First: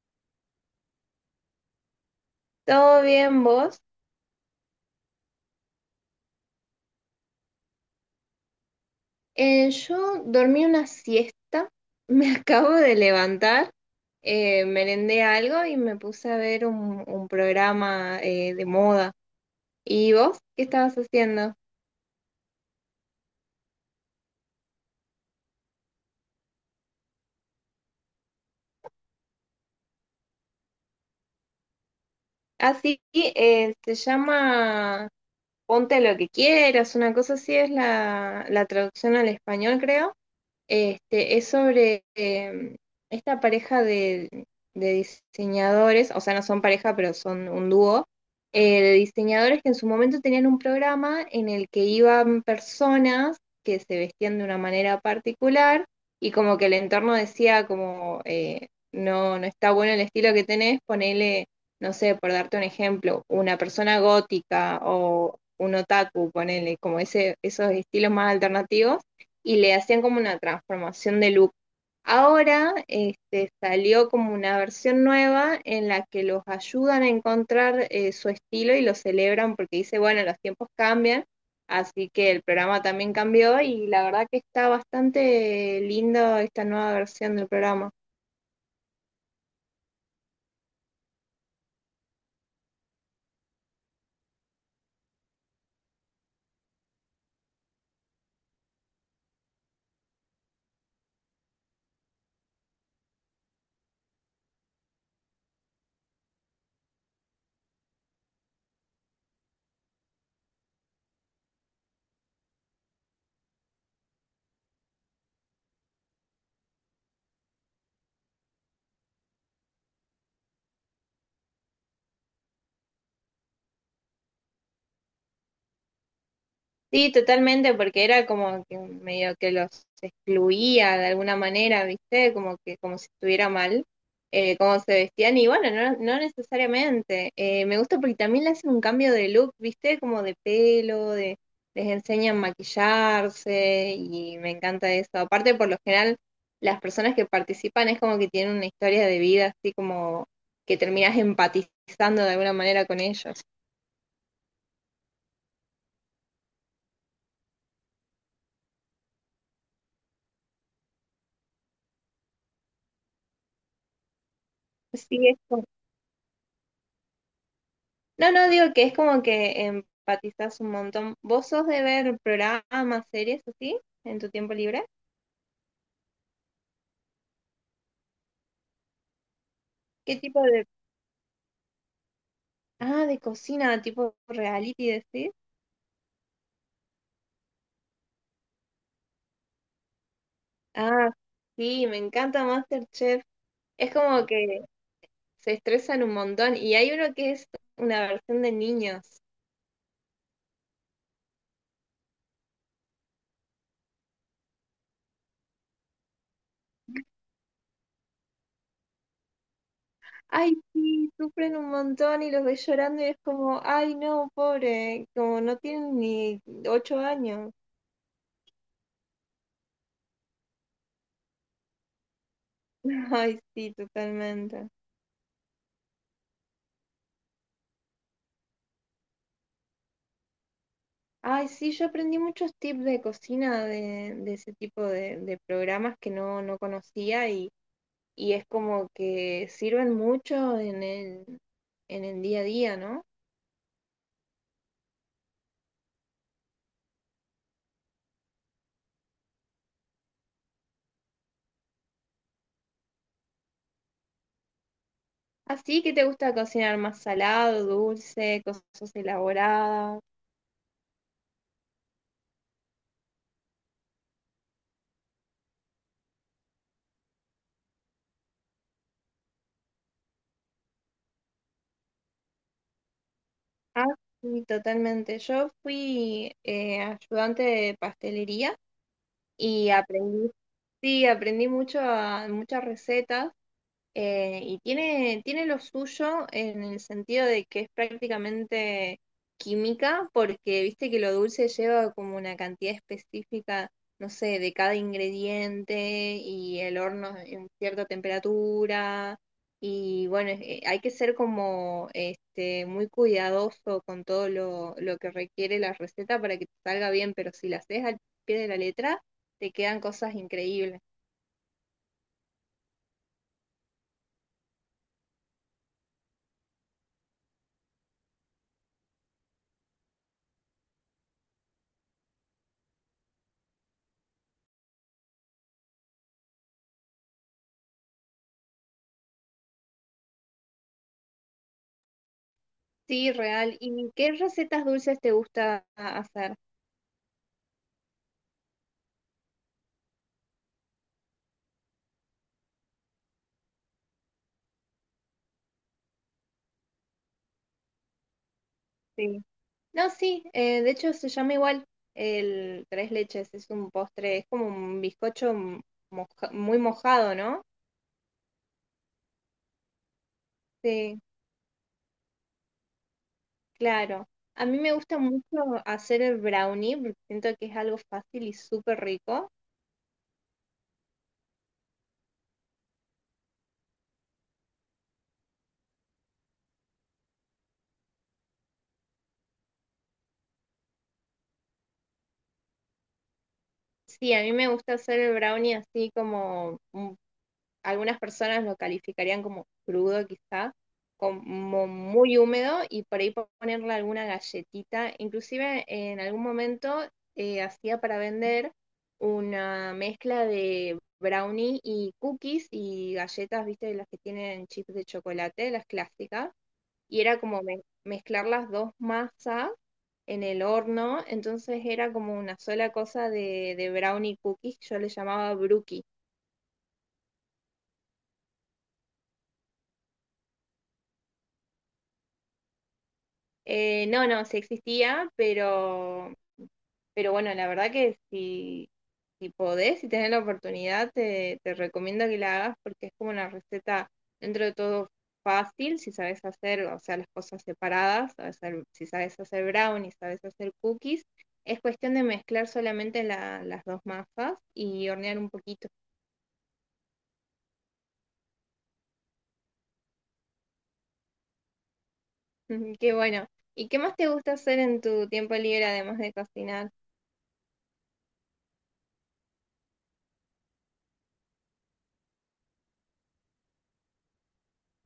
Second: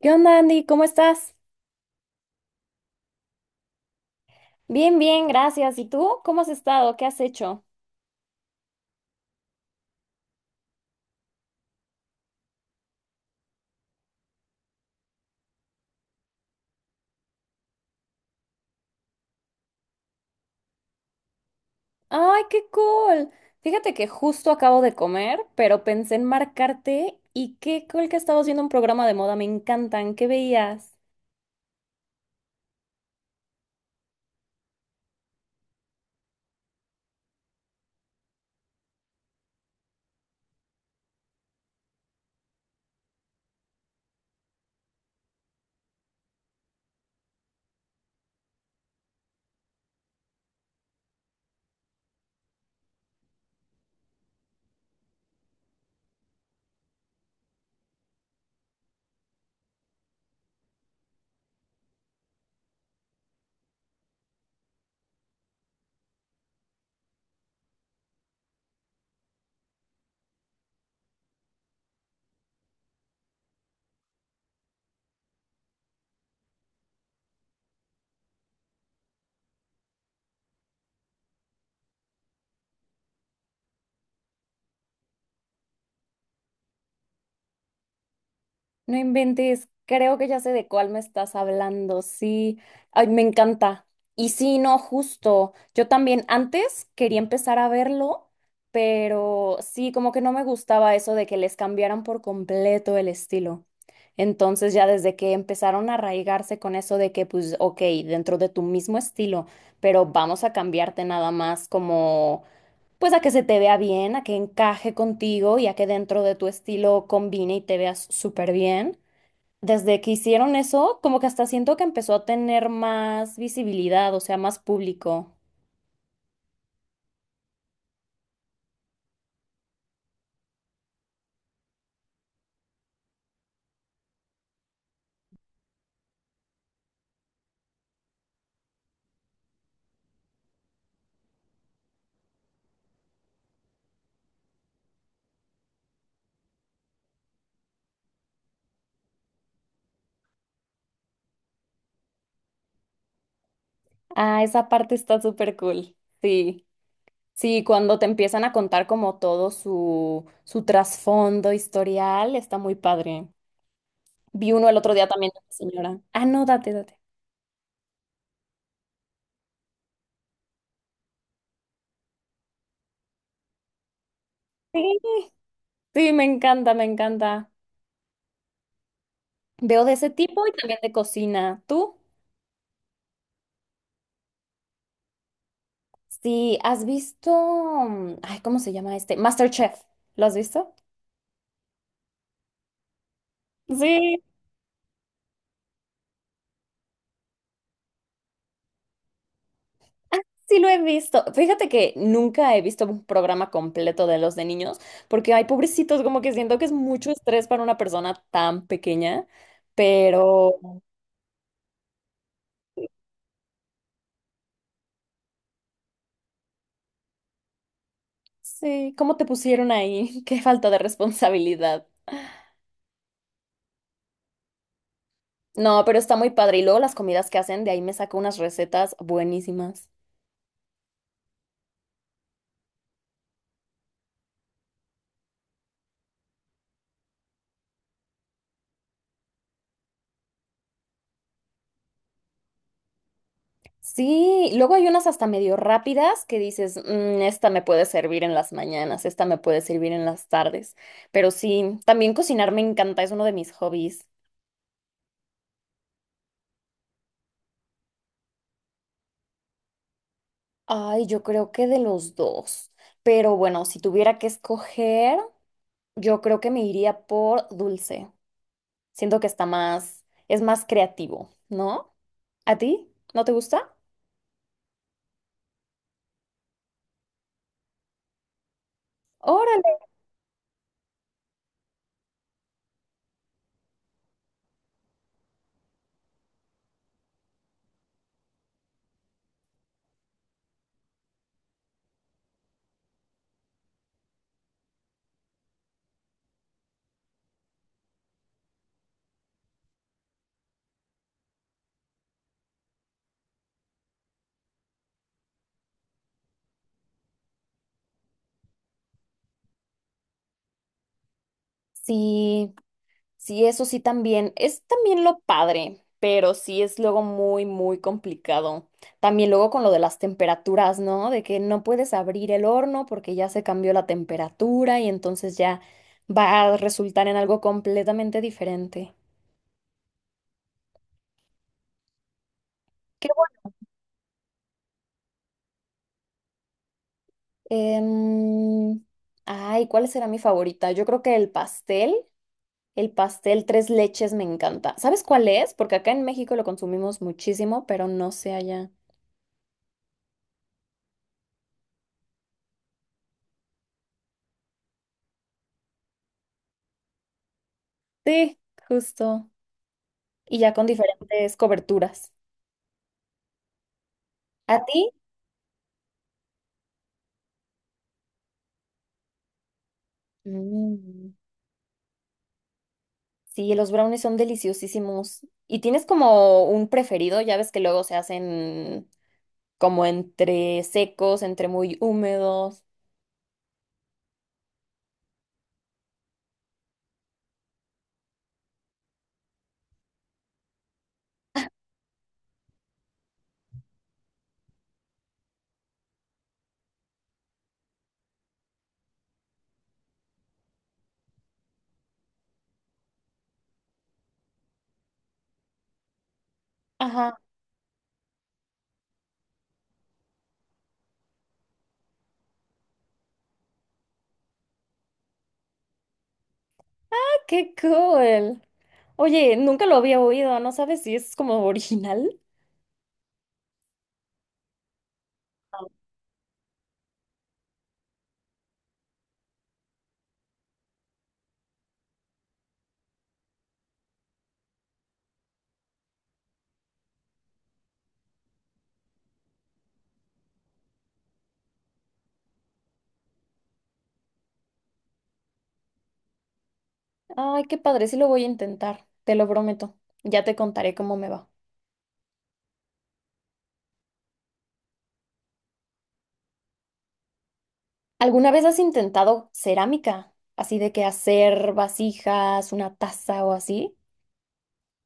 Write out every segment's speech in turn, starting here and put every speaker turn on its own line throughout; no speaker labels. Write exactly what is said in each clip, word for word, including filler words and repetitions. ¿Qué onda, Andy? ¿Cómo estás?
¿Todo bien vos?
Bien, bien, gracias. ¿Y tú? ¿Cómo has estado? ¿Qué has hecho?
Eh, yo dormí una siesta, me acabo de levantar, eh, merendé algo y me puse a ver un, un programa eh, de moda. ¿Y vos qué estabas haciendo?
¡Ay, qué cool! Fíjate que justo acabo de comer, pero pensé en marcarte y qué cool que estabas viendo un programa de moda, me encantan. ¿Qué veías?
Así se llama Ponte lo que quieras, una cosa así es la, la traducción al español, creo. Este, es sobre eh, esta pareja de, de diseñadores, o sea, no son pareja, pero son un dúo, eh, de diseñadores que en su momento tenían un programa en el que iban personas que se vestían de una manera particular y como que el entorno decía como, eh, no, no está bueno el estilo que tenés, ponele, no sé, por darte un ejemplo, una persona gótica o un otaku, ponele, como ese, esos estilos más alternativos y le hacían como una transformación de look. Ahora este, salió como una versión nueva en la que los ayudan a encontrar eh, su estilo y lo celebran porque dice, bueno, los tiempos cambian, así que el programa también cambió y la verdad que está bastante lindo esta nueva versión del programa.
No inventes, creo que ya sé de cuál me estás hablando, sí. Ay, me encanta. Y sí, no, justo. Yo también antes quería empezar a verlo, pero sí, como que no me gustaba eso de que les cambiaran por completo el estilo. Entonces ya desde que empezaron a arraigarse con eso de que, pues, ok, dentro de tu mismo estilo, pero vamos a cambiarte nada más como, pues a que se te vea bien, a que encaje contigo y a que dentro de tu estilo combine y te veas súper bien. Desde que hicieron eso, como que hasta siento que empezó a tener más visibilidad, o sea, más público.
Sí, totalmente, porque era como que medio que los excluía de alguna manera, ¿viste? Como que como si estuviera mal, eh, cómo se vestían, y bueno, no, no necesariamente. Eh, me gusta porque también le hacen un cambio de look, ¿viste? Como de pelo, de, les enseñan a maquillarse, y me encanta eso. Aparte, por lo general, las personas que participan es como que tienen una historia de vida, así como que terminás empatizando de alguna manera con ellos.
Ah, esa parte está súper cool. Sí, sí, cuando te empiezan a contar como todo su, su trasfondo historial, está muy padre. Vi uno el otro día
Sí,
también
es
de una
como
señora. Ah, no, date, date.
No, no, digo que es como que empatizas un montón. ¿Vos sos de ver programas, series así en tu tiempo libre?
Sí, sí, me encanta, me encanta. Veo de ese
¿Qué tipo
tipo y
de...
también de cocina. ¿Tú?
Ah, de cocina, tipo reality, decís?
Sí, ¿has visto? mm, Ay, ¿cómo se llama este? MasterChef. ¿Lo has visto?
Ah, sí, me encanta MasterChef. Es
Sí.
como que se estresan un montón y hay uno que es una versión de niños.
Sí lo he visto. Fíjate que nunca he visto un programa completo de los de niños, porque hay pobrecitos, como que siento que es mucho estrés para una persona tan pequeña,
Ay,
pero
sí, sufren un montón y los ves llorando y es como, ay, no, pobre, como no tienen ni ocho años.
sí, ¿cómo te pusieron ahí? Qué falta de responsabilidad.
Ay, sí, totalmente.
No, pero está muy padre. Y luego las comidas que hacen, de ahí me saco unas recetas buenísimas.
Ay, sí, yo aprendí muchos tips de cocina de, de ese tipo de, de programas que no, no conocía y, y es como que sirven mucho en el, en el día a día, ¿no?
Sí, luego hay unas hasta medio rápidas que dices, "Mm, esta me puede servir en las mañanas, esta me puede servir en las tardes. Pero sí, también cocinar me encanta, es uno de mis hobbies.
Así que te gusta cocinar más salado, dulce, cosas elaboradas.
Ay, yo creo que de los dos. Pero bueno, si tuviera que escoger, yo creo que me iría por dulce. Siento que está más, es más creativo, ¿no? ¿A ti? ¿No te gusta?
Ah, sí, totalmente. Yo fui eh, ayudante de pastelería y
Órale.
aprendí, sí, aprendí mucho a- muchas recetas. Eh, y tiene, tiene lo suyo en el sentido de que es prácticamente química, porque viste que lo dulce lleva como una cantidad específica, no sé, de cada ingrediente y el horno en cierta temperatura. Y bueno, es- eh, hay que ser como este, muy cuidadoso con todo lo, lo que requiere la receta para que te salga bien, pero si la haces al pie de la letra, te quedan cosas increíbles.
Sí, sí, eso sí también. Es también lo padre, pero sí es luego muy, muy complicado. También luego con lo de las temperaturas, ¿no? De que no puedes abrir el horno porque ya se cambió la temperatura y entonces ya va a resultar en algo completamente diferente. Qué
Sí,
bueno.
real. ¿Y qué recetas dulces te gusta hacer?
Em, Ay, ¿cuál será mi favorita? Yo creo que el pastel, el pastel tres leches me encanta. ¿Sabes cuál es? Porque acá en México lo consumimos muchísimo, pero no sé allá.
Sí. No, sí, eh, de hecho se llama igual el tres leches, es un postre, es como un bizcocho m- moja- muy mojado, ¿no?
Sí, justo. Y ya con
Sí,
diferentes coberturas.
claro. A mí
¿A
me
ti?
gusta mucho hacer el brownie, porque siento que es algo fácil y súper rico.
Mm, sí, los brownies son deliciosísimos. ¿Y tienes como un preferido? Ya ves que luego se hacen como entre secos, entre muy húmedos.
Sí, a mí me gusta hacer el brownie así como un algunas personas lo calificarían como crudo quizá, como muy húmedo y por ahí ponerle alguna galletita. Inclusive en algún momento eh, hacía para vender una mezcla de brownie y cookies y galletas, viste, las que tienen chips de chocolate, las clásicas, y
Ajá.
era como me- mezclar las dos masas en el horno, entonces era como una sola cosa de, de brownie cookies, yo le llamaba brookies.
¡Qué cool! Oye, nunca lo había oído, ¿no sabes si es como original?
Eh, no, no, sí existía, pero, pero bueno, la verdad que si, si podés, si tenés la oportunidad, te, te recomiendo que la hagas porque es como una receta dentro de todo fácil, si sabes hacer, o sea, las cosas separadas, sabes hacer- si sabes hacer brownies, sabes hacer cookies, es cuestión de mezclar solamente la- las dos masas y hornear un poquito.
Ay, qué padre, sí lo voy a intentar, te lo prometo. Ya te contaré cómo me va.
Qué bueno. ¿Y qué más te gusta hacer en tu tiempo libre además de cocinar?
¿Alguna vez has intentado cerámica? Así de que hacer vasijas, una taza o así.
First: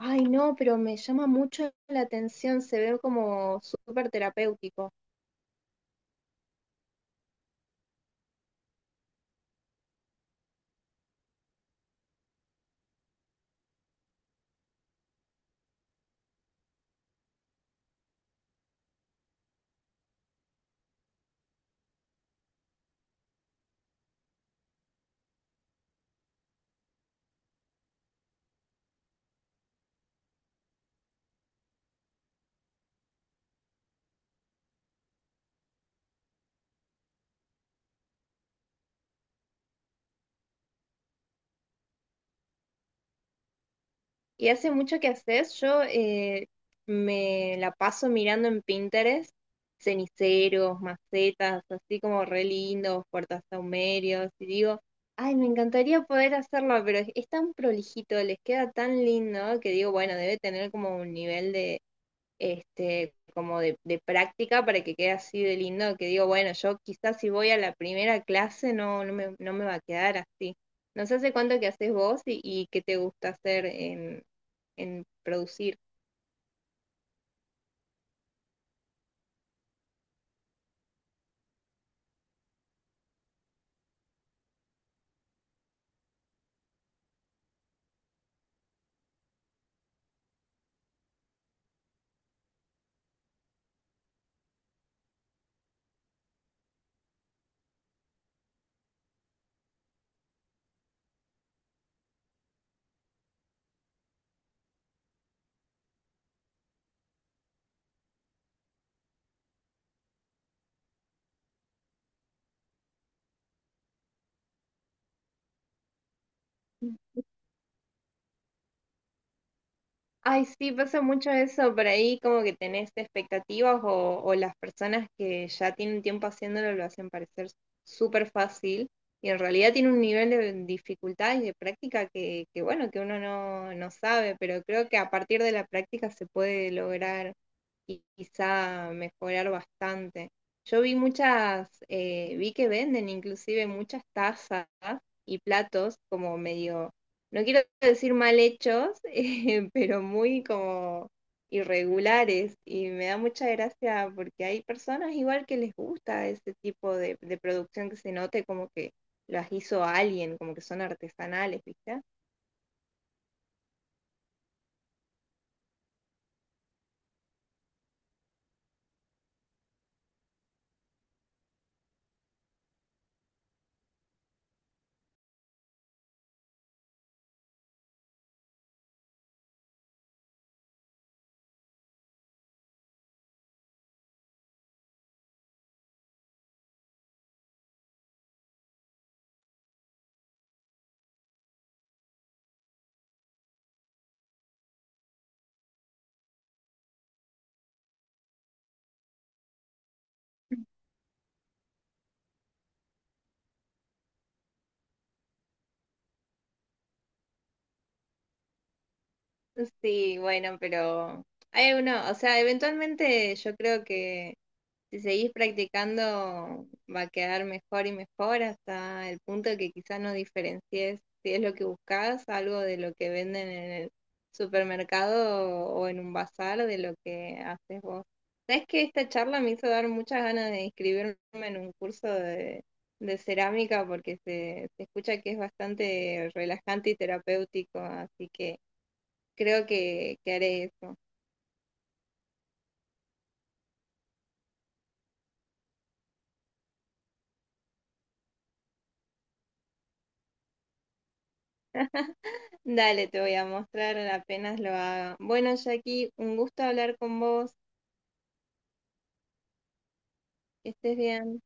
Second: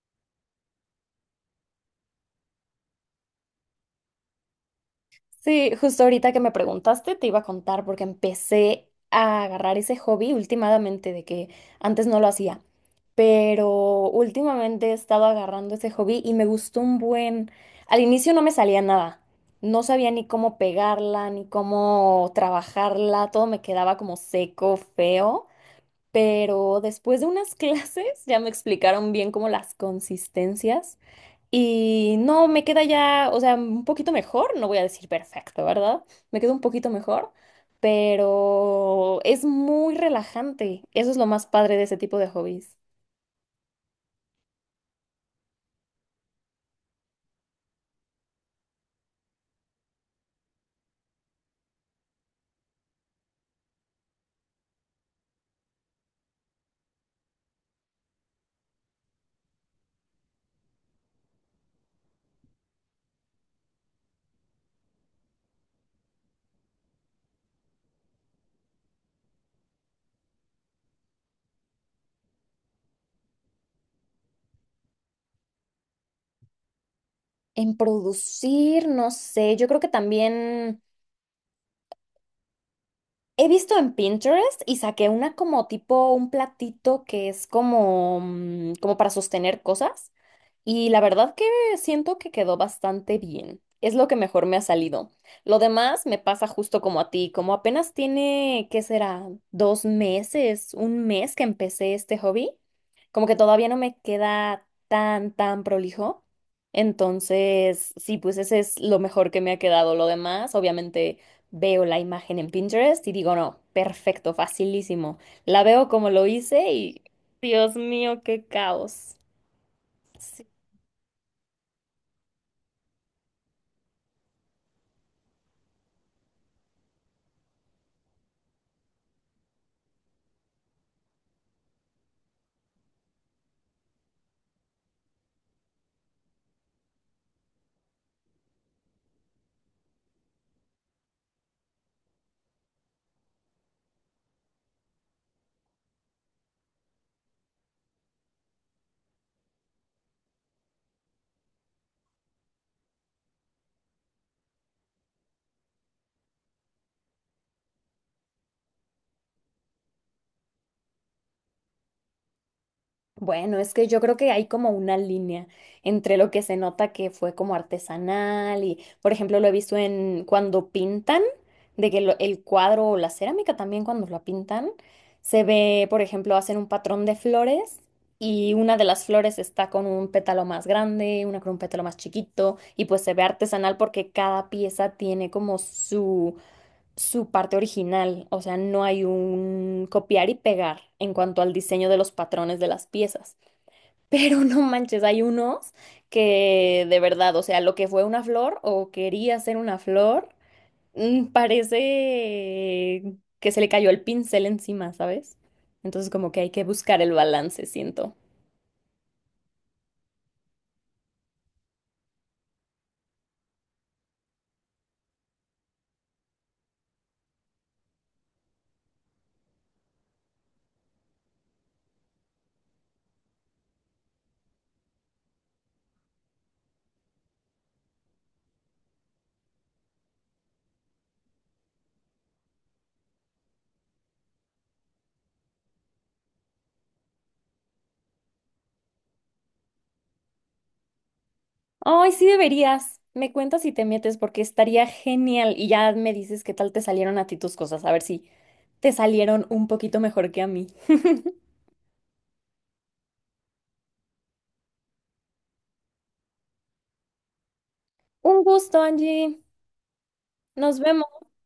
Ay, no, pero me llama mucho la atención, se ve como súper terapéutico.
Sí, justo ahorita que me preguntaste, te iba a contar porque empecé a agarrar ese hobby últimamente de que antes no lo hacía, pero últimamente he estado agarrando ese hobby y me gustó un buen. Al inicio no me salía nada, no sabía ni cómo pegarla, ni cómo trabajarla, todo me quedaba como seco, feo, pero después de unas clases ya me explicaron bien como las consistencias. Y no, me queda ya, o sea, un poquito mejor, no voy a decir perfecto, ¿verdad? Me queda un poquito mejor, pero es muy relajante. Eso es lo más padre de ese tipo de hobbies.
Y hace mucho que haces, yo eh, me la paso mirando en Pinterest, ceniceros, macetas, así como re lindos, puertasahumerios, y digo, ay, me encantaría poder hacerlo, pero es, es tan prolijito, les queda tan lindo que digo, bueno, debe tener como un nivel este, como de, de práctica para que quede así de lindo, que digo, bueno, yo quizás si voy a la primera clase no, no me, no me va a quedar así. No sé hace cuánto que haces vos y, y qué te gusta hacer en, en producir.
En producir, no sé, yo creo que también he visto en Pinterest y saqué una como tipo un platito que es como, mm, como para sostener cosas y la verdad que siento que quedó bastante bien. Es lo que mejor me ha salido. Lo demás me pasa justo como a ti, como apenas tiene, ¿qué será? Dos meses, un mes que empecé este hobby, como que todavía no me queda tan, tan prolijo. Entonces, sí, pues ese es lo mejor que me ha quedado. Lo demás, obviamente. Veo la imagen en Pinterest y digo, no, perfecto, facilísimo. La veo como lo hice y Dios mío, qué caos.
Ay, sí, pasa mucho eso por ahí, como que tenés expectativas o, o las personas que ya tienen tiempo haciéndolo lo hacen parecer súper fácil y en realidad tiene un nivel de dificultad y de práctica que, que bueno, que uno no, no sabe, pero creo que a partir de la práctica se puede lograr y quizá mejorar bastante. Yo vi muchas, eh, vi que venden inclusive muchas tazas y platos como medio no quiero decir mal hechos, eh, pero muy como irregulares y me da mucha gracia porque hay personas igual que les gusta ese tipo de, de producción que se note como que las hizo alguien, como que son artesanales, ¿viste?
Bueno, es que yo creo que hay como una línea entre lo que se nota que fue como artesanal y, por ejemplo, lo he visto en cuando pintan, de que lo- el cuadro o la cerámica también cuando la pintan, se ve, por ejemplo, hacen un patrón de flores y una de las flores está con un pétalo más grande, una con un pétalo más chiquito y pues se ve artesanal porque cada pieza tiene como su, su parte original, o sea, no hay un copiar y pegar en cuanto al diseño de los patrones de las piezas. Pero no manches, hay unos que de verdad, o sea, lo que fue una flor o quería ser una flor, mm, parece que se le cayó el pincel encima, ¿sabes? Entonces como que hay que buscar el balance, siento.
Sí, bueno, pero hay uno, o sea, eventualmente yo creo que si seguís practicando va a quedar mejor y mejor hasta el punto que quizás no diferencies si es lo que buscas, algo de lo que venden en el supermercado o, en un bazar de lo que haces vos. Sabes que esta charla me hizo dar muchas ganas de inscribirme en un curso de, de cerámica porque se, se escucha que es bastante relajante y terapéutico, así que creo que, que haré eso.
Ay, sí deberías. Me cuentas si te metes porque estaría genial y ya me dices qué tal te salieron a ti tus cosas, a ver si te salieron un poquito mejor que a mí.
Dale, te voy a mostrar apenas lo haga. Bueno, Jackie, un gusto hablar con vos.
Un gusto, Angie.
Que
Nos
estés
vemos.
bien.